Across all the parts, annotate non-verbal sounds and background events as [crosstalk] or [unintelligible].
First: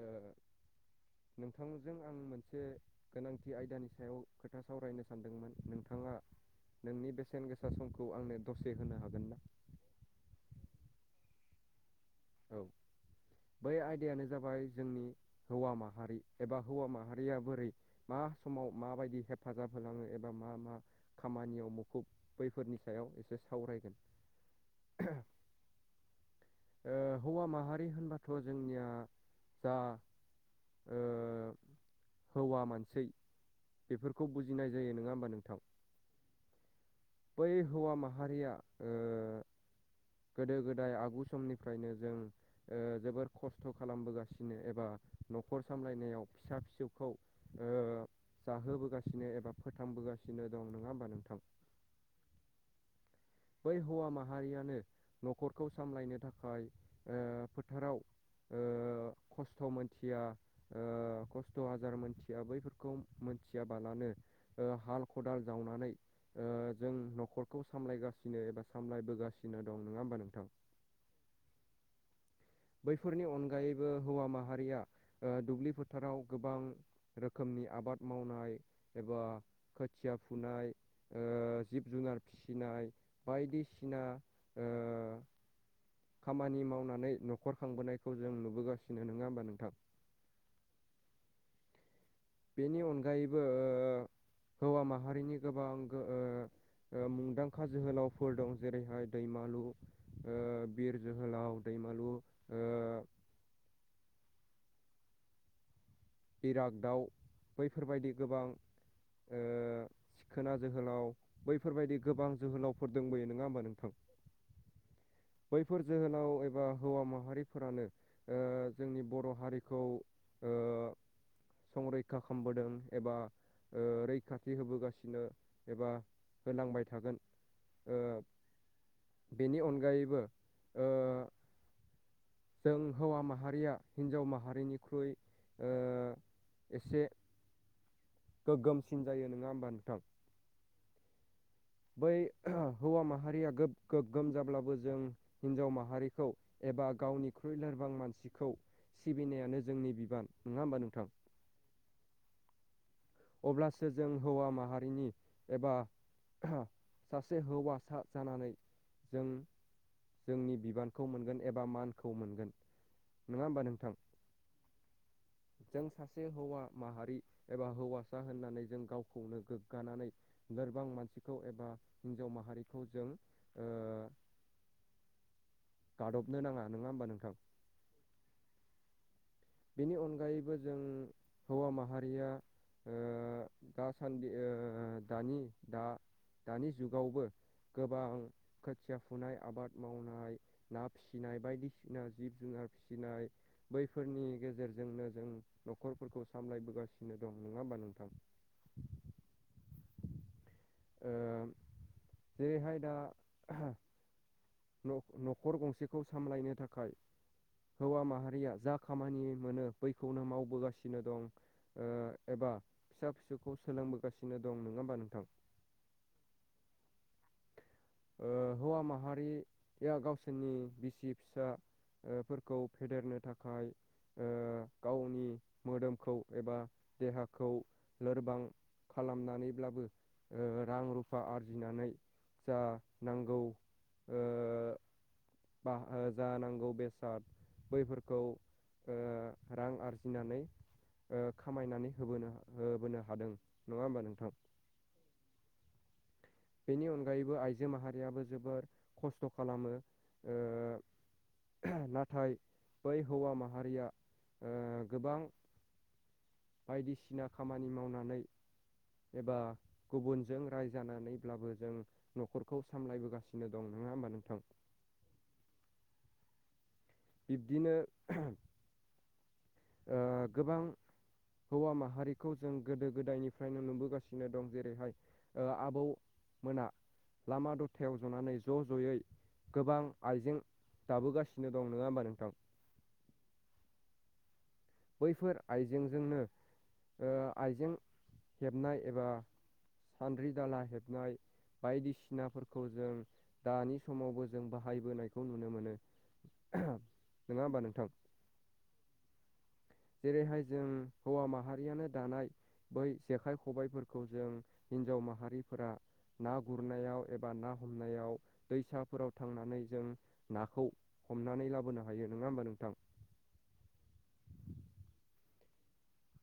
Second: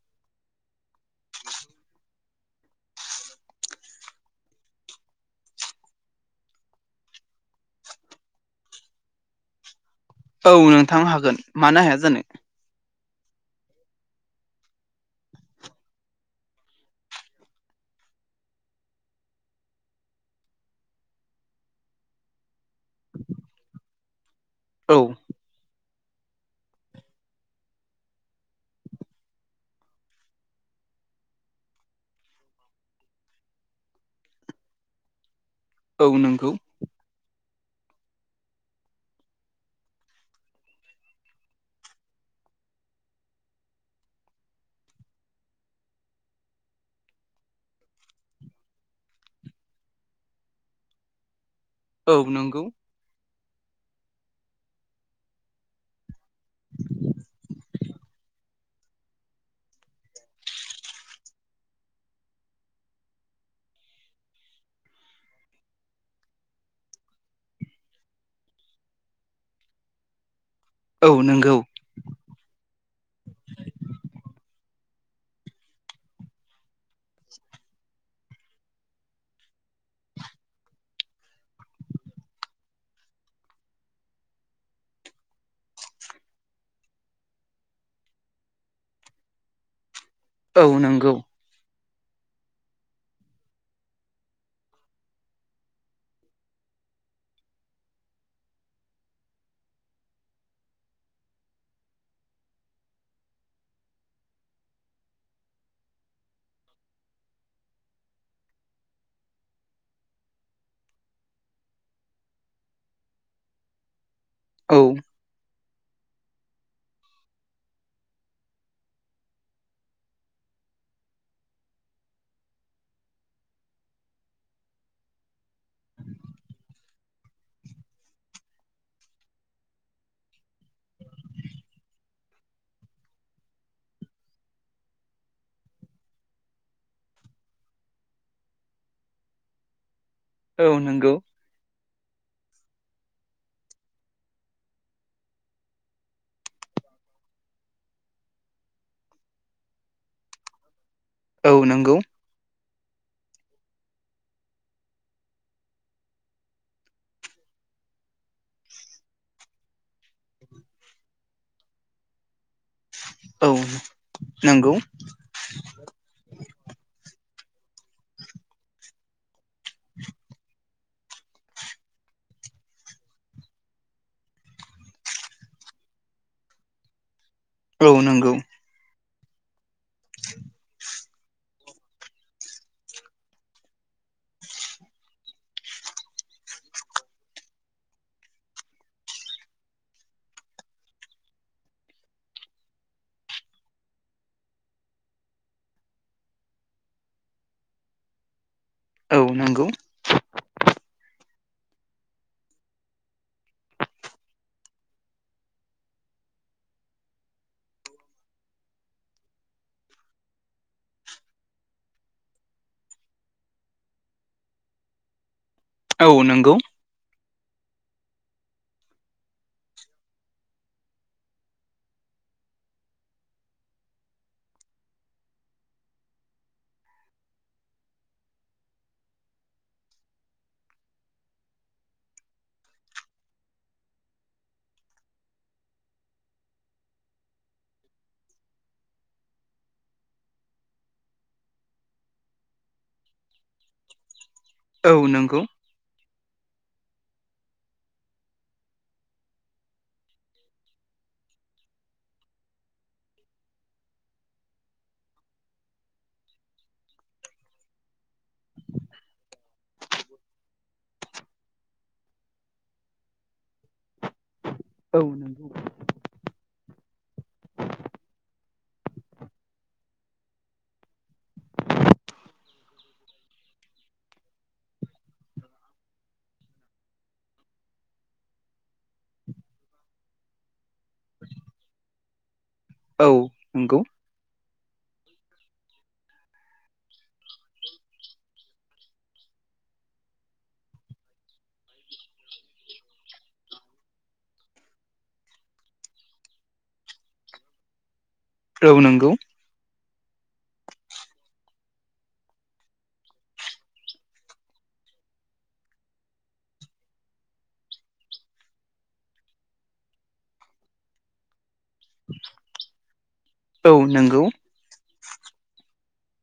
ओ नोंथांजों आं मोनसे गोनांथि आयदानि सायाव खोथा सावरायनो सानदोंमोन नोंथाङा नोंनि बेसेन गोसा समखौ आंनो दसे होनो हागोन ना? औ नोंथां हागोन मानो हाया जानो। औ बै आयदायानो जाबाय जोंनि हौवा माहारि एबा हौवा माहारिया बोरै मा समाव माबायदि हेफाजाब होलाङो एबा मा मा खामानियाव मुखुब बैफोरनि सायाव एसे सावरायगोन औ [unintelligible] ओ हौवा माहारि होनबाथ' जोंनिया जा ओ हौवा मानसै बेफोरखौ बुजिनाय जायो नङा होमबा नोंथां औ नोंगौ बै हौवा माहारिया ओ गोदो गोदाय आगु समनिफ्रायनो जों ओ जोबोर खस्थ' खालामबोगासिनो एबा न'खर सामलायनायाव फिसा फिसौखौ ओ जाहोबोगासिनो एबा फोथांबोगासिनो दं नङा होमबा नोंथां औ नोंगौ बै हौवा माहारियानो न'खरखौ सामलायनो थाखाय ओ फोथाराव ओ खस्थ' मोनथिया ओ खस्थ' आजार मोनथिया बैफोरखौ मोनथियाबालानो ओ हाल खदाल जावनानै ओ जों न'खरखौ सामलायगासिनो एबा सामलायबोगासिनो दं नङा होमबा नोंथां? औ नोंगौ [unintelligible] बैफोरनि अनगायैबो हौवा माहारिया ओ दुब्लि फोथाराव गोबां रोखोमनि आबाद मावनाय एबा खोथिया फुनाय ओ जिब जुनार फिसिनाय बायदिसिना ओ खामानि मावनानै न'खर खांबोनायखौ जों नुबोगासिनो नङा होमबा नोंथां? औ नोंगौ बेनि अनगायैबो ओ हौवा माहारिनि गोबां गो ओ ओ मुंदांखा जोहोलावफोर दं जेरैहाय दैमालु ओ बिर जोहोलाव दैमालु ओ इरागदाउ बैफोरबायदि गोबां ओ सिखोना जोहोलाव बैफोरबायदि गोबां जोहोलावफोर दंबोयो नङा होमबा नोंथां? औ बैफोर जोहोलाव एबा हौवा माहारिफोरानो ओ जोंनि बर' हारिखौ ओ संरैखा खालामबोदों एबा ओ रैखाथि होबोगासिनो एबा होलांबाय थागोन ओ बेनि अनगायैबो ओ जों हौवा माहारिया हिन्जाव माहारिनिख्रुइ ओ एसे गोगोमसिन जायो नङा होमबा नोंथां? औ नोंगौ बै [unintelligible] हौवा माहारिया गोगोगोम जाब्लाबो जों हिनजाव माहारिखौ एबा गावनिख्रुइ लोरबां मानसिखौ सिबिनायानो जोंनि बिबान नङा होमबा नोंथां औ नोंगौ अब्लासो जों हौवा माहारिनि एबा सासे हौवासा जानानै जों जोंनि बिबानखौ मोनगोन एबा मानखौ मोनगोन। नङा औ होमबा नोंथां नंगौ जों सासे हौवा माहारि एबा हौवासा होननानै जों गावखौनो गोग्गानानै लोरबां मानसि खौ एबा हिन्जाव माहारिखौ जों ओ गादबनो नाङा नङा होमबा नोंथां। औ नंगौ बेनि अनगायैबो जों हौवा माहारिया ओ दासान्दि ओ दानि दा दानि जुगावबो गोबां खोथिया फुनाय आबाद मावनाय ना फिसिनाय बायदिसिना जिब-जुनार फिसिनाय बैफोरनि गेजेरजोंनो जों न'खरफोरखौ सामलायबोगासिनो दं नङा होमा नोंथां। औ नंगौ ओ जेरैहाय दा न'-न'खर गंसेखौ सामलायनो थाखाय हौवा माहारिया जा खामानि मोनो बैखौनो मावबोगासिनो दं। ओ एबा फिसा-फिसौखौ सोलोंबोगासिनो दं नङा होमबा नोंथां। औ नंगौ हौवा माहारि गावसोरनि बिसि फिसा फोरफोरखौ फेदेरनो थाखाय ओ गावनि मोदोमखौ एबा देहाखौ लोरबां खालामनानैब्लाबो ओ रां रुफा आरजिनानै जा नांगौ ओ बा ओ जानांगौ बेसाद बैफोरखौ ओ रां आरजिनानै ओ खामायनानै होबोनो होबोनो हादों नङा होमबा नोंथां औ नंगौ बेनि अनगायैबो आइजो माहारियाबो जोबोर खस्थ' खालामो। ओ नाथाय बै हौवा माहारिया ओ गोबां बायदिसिना खामानि मावनानै एबा गुबुनजों रायजानानैब्लाबो जों न'खरखौ सामलायबोगासिनो दं नङा होमबा नोंथां। औ नंगौ बिब्दिनो ओ गोबां हौवा माहारिखौ जों गोदो-गोदायनिफ्रायनो नुबोगासिनो दं जेरैहाय आबौमोना लामा दथायाव जनानै ज' ज'यै गोबां आइजें दाबोगासिनो द नङा होमबा नोंथां औ नंगौ बैफोर आइजेंजोंनो ओ आइजें हेबनाय एबा सान्द्रि दाला हेबनाय बायदिसिनाफोरखौ जों दानि समावबो जों बाहायबोनायखौ नुनो मोनो। नङा होमबा नोंथां औ नांगौ जेरैहाय जों हौवा माहारियानो दानाय बै जेखाइ, खबाइफोरखौ जों हिन्जाव माहारिफोरा ना गुरनायाव एबा ना हमनायाव दैसाफोराव थांनानै जों नाखौ हमनानै लाबोनो हायो नङा होमबा नोंथां औ नंगौ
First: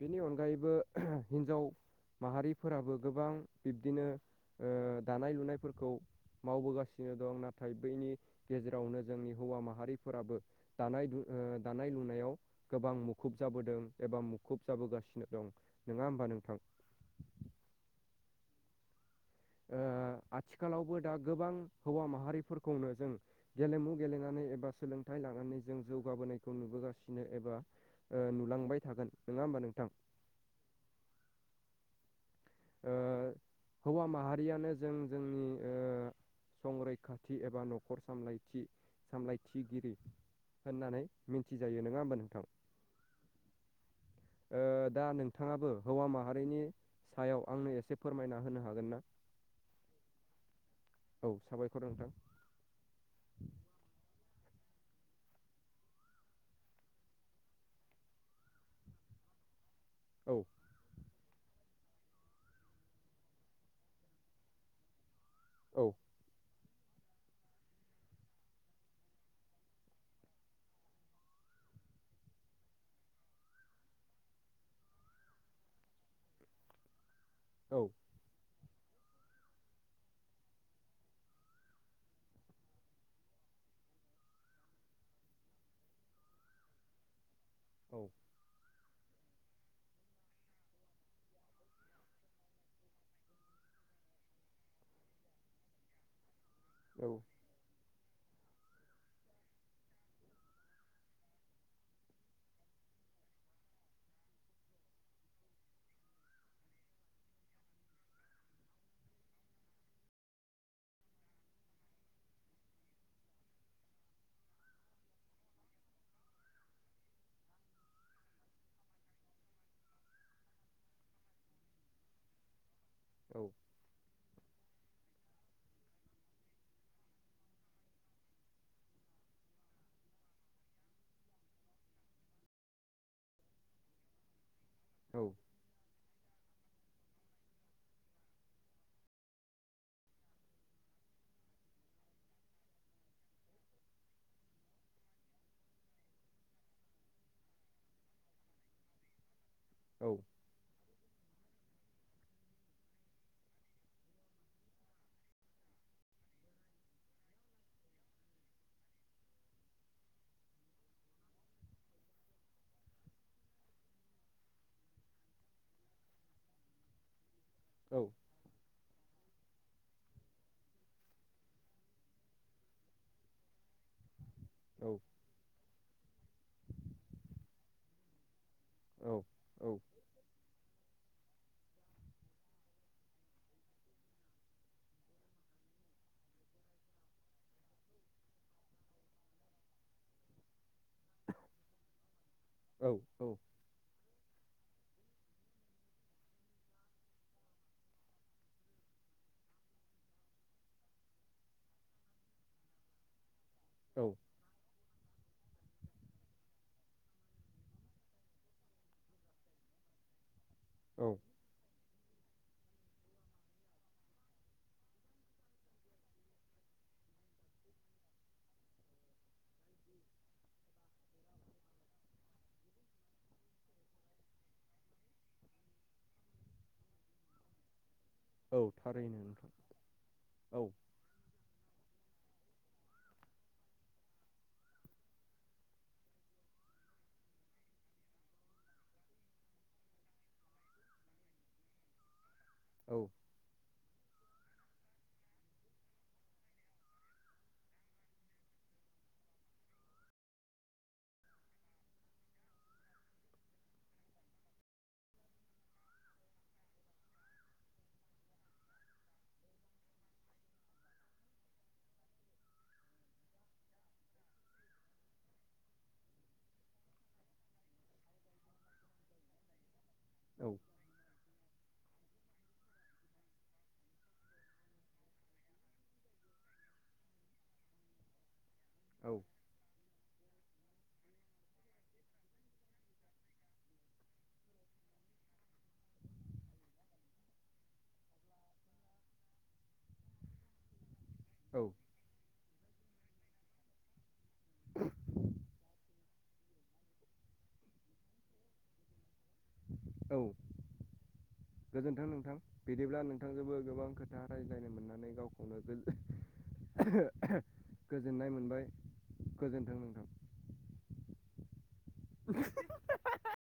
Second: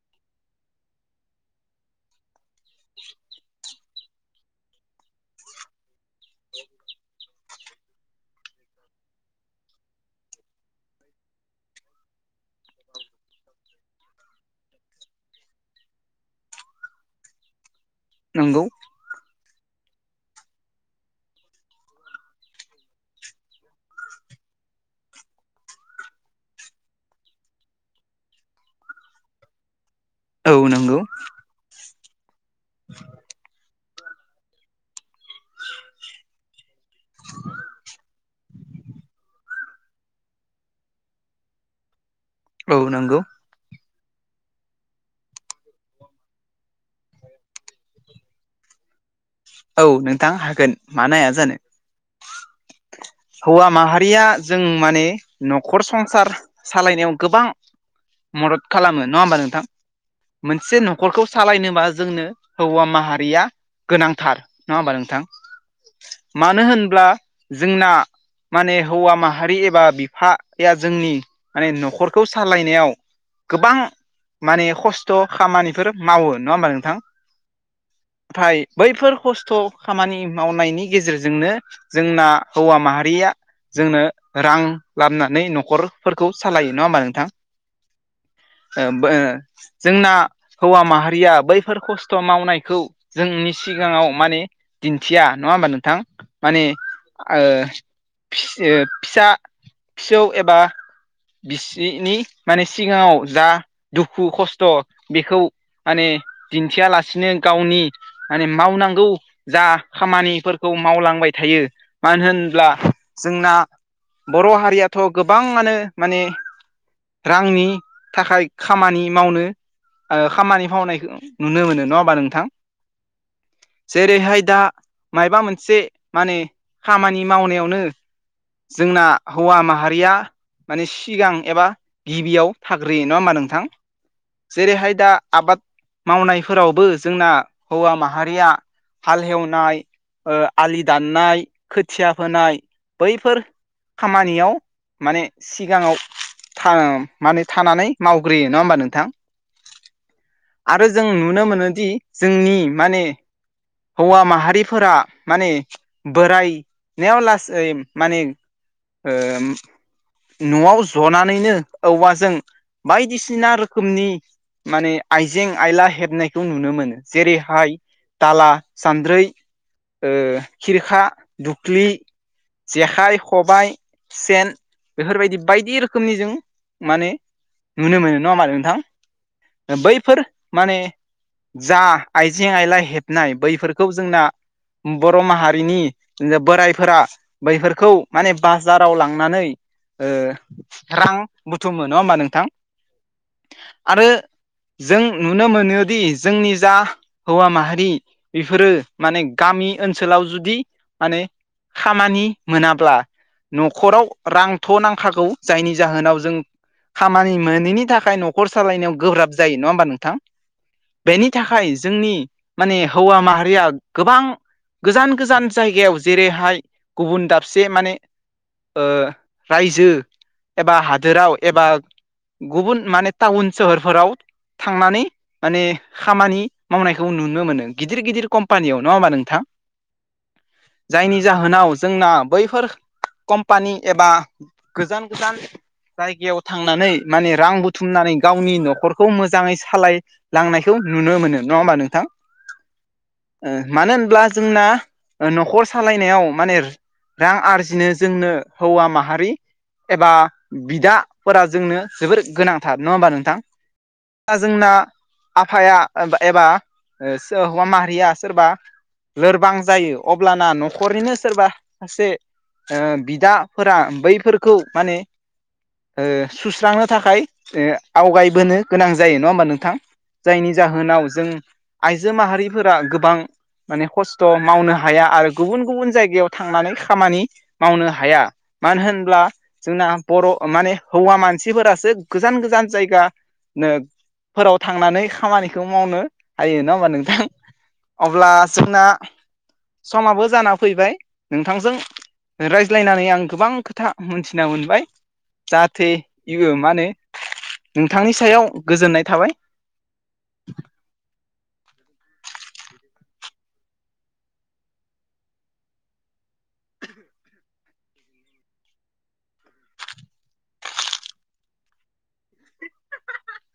बेनि अनगायैबो [unintelligible] हिनजाव माहारिफोराबो गोबां बिब्दिनो दानाय लुनायफोरखौ मावबोगासिनो दं नाथाय बैनि गेजेरावनो जोंनि हौवा माहारिफोराबो दानाय ओ दानाय लुनायाव गोबां मुखुब जाबोदों एबा मु खुब जाबोगासिनो दं नोङा होमबा नोंथां? नोंगौ। ओ आथिखालावबो दा गोबां हौवा माहारिफोरखौनो जों गेलेमु गेलेनानै एबा सोलोंथाइ लानानै जों जौगाबोनायखौ नुबोगासिनो एबा ओ नुलांबाय थागोन नोंङा होमबा नोंथां? औ नोंगौ। ओ हौवा माहारियानो जों जोंनि ओ संरैखाथि एबा न'खर सामलायथि सामलायथिगिरि होननानै मिथिजायो नोङा होमबा नोंथां? औ नोंगौ। ओ दा नोंथाङाबो हौवा माहारिनि सायाव आंनो एसे फोरमायना होनो हागोन ना? औ नोंथां हागोन मानो हाया जानो? फोरोंथों हौवा माहारिया जों माने नखर संसार सालायनायाव गोबां मदद खालामो नङा होमबा नोंथां औ मोनसे न'खरखौ सालायनोबा जोंनो हौवा माहारिया गोनांथार नङा होमबा नोंथां? औ मानो होनब्ला जोंना माने हौवा माहारि एबा बिफा या जोंनि माने न'खरखौ सालायनायाव गोबां माने खस्थ' खामानिफोर मावो नङा होमबा नोंथां? औ नाथाय बैफोर खस्थ' खामानि मावनायनि गेजेरजोंनो जोंना हौवा माहारि रिया जोंनो रां लाबोनानै न'खरफोरखौ सालायो नङा होमबा नोंथां? औ [unintelligible] जोंना हौवा माहारिया बैफोर खस्थ' मावनायखौ जोंनि सिगाङाव माने दिन्थिया नङा होमबा नोंथां माने औ ओ फि-फिसा फिसौ एबा बिसिनि माने सिगाङाव जा दुखु खस्थ' बेखौ माने दिन्थियालासिनो गावनि माने मावनांगौ जा खामानिफोरखौ मावलांबाय थायो मानो होनब्ला जोंना बर' हारियाथ' गोबाङानो माने रांनि थाखाय खामानि मावनो ओ खामानि मावनायखौ नुनो मोनो नङा होमबा नोंथां? औ जेरैहाय दा मायबा मोनसे माने खामानि मावनायावनो जोंना हौवा माहारिया माने सिगां एबा गिबियाव थाग्रोयो नङा होमबा नोंथां जेरैहाय दा आबाद मावनायफोरावबो जोंना हौवा माहारिया हाल हेवनाय ओ आलि दाननाय खोथिया फोनाय बैफोर खामानियाव माने सिगाङाव था माने थानानै मावग्रोयो नङा होमबा नोंथां? औ आरो जों नुनो मोनोदि जोंनि माने हौवा माहारिफोरा माने बोरायनायाव लासै माने न'आव जनानैनो औवाजों बायदिसिना रोखोमनि माने आइजें आयला हेबनायखौ नुनो मोनो जेरैहाय औ दाला सान्द्रै खिरखा दुख्लि जेखाय सबाइ सेेन औ बेफोरबायदि बायदि रोखोमनि जों माने नुनो मोनो नङा हमबा नोंथां औ बैफोर माने जा आइजें आइला हेबनाय बैफोरखौ जोंना बर' माहारिनि बोरायफोरा बैफोरखौ माने बाजाराव लांनानै रां बुथुमो नङा होमबा नोंथां औ औ आरो जों नुनो मोनोदि जोंनि जा हौवा माहारि बेफोरो माने गामि ओनसोलाव जुदि माने खामानि मोनाब्ला न'खराव रांथ' नांखागौ जायनि जाहोनाव जों खामानि मोनैनि थाखाय न'खर सालायनायाव गोब्राब जायो नङा होमबा नोंथां औ बेनि थाखाय जोंनि माने हौवा माहारिया गोबां गोजान गोजान जायगायाव जेरैहाय गुबुन दाबसे माने रायजो एबा हादोराव एबा गुबुन माने टाउन सोहोरफोराव थांनानै माने खामानि मावनायखौ नुनो मोनो गिदिर गिदिर औ कम्पानियाव नङा हा थारैनो नोंथां औ जायनि जाहोनाव जोंना बैफोर कम्पानि एबा गोजान गोजान जायगायाव थांनानै माने रां बुथुमनानै गावनि न'खरखौ मोजाङै सालाय लांनायखौ नुनो मोनो नङा होमबा नोंथां औ मानो होनब्ला जोंना न'खर सालायनायाव माने रां आरजिनो जोंनो हौवा माहारि एबा बिदाफोरा जोंनो जोबोर गोनांथार नङा होमबा नोंथां दा जोंना आफाया एबा सोर हौवा माहारिया सोरबा लोरबां जायो अब्लाना न'खरनिनो सोरबा सासे बिदाफोरा बैफोरखौ माने सुस्रांनो थाखाय आवगायबोनो गोनां जायो नङा होमबा नोंथां जायनि औ जाहोनाव जों आइजो माहारिफोरा गोबां माने खस्थ' मावनो हाया आरो गुबुन गुबुन जायगायाव थांनानै खामानि मावनो हाया मानो औ होनब्ला जोंना बर' माने हौवा मानसिफोरासो गोजान गोजान जायगा नो फोराव थांनानै खामानिखौ मावनो हायो नङा होमबा नोंथां अब्ला जोंना समाबो जाना फैबाय नोंथांजों औ रायज्लायनानै आं गोबां खोथा मोनथिना मोनबाय जाहाथे इ मा होनो नोंथांनि सायाव गोजोननाय थाबाय औ गोजोन्थों नोंथां बिदिब्ला नोंथांजोंबो गोबां खोथा रायज्लायनो मोननानै गावखौनो गोजोननाय मोनबाय गोजोनथों नोंथां [unintelligible]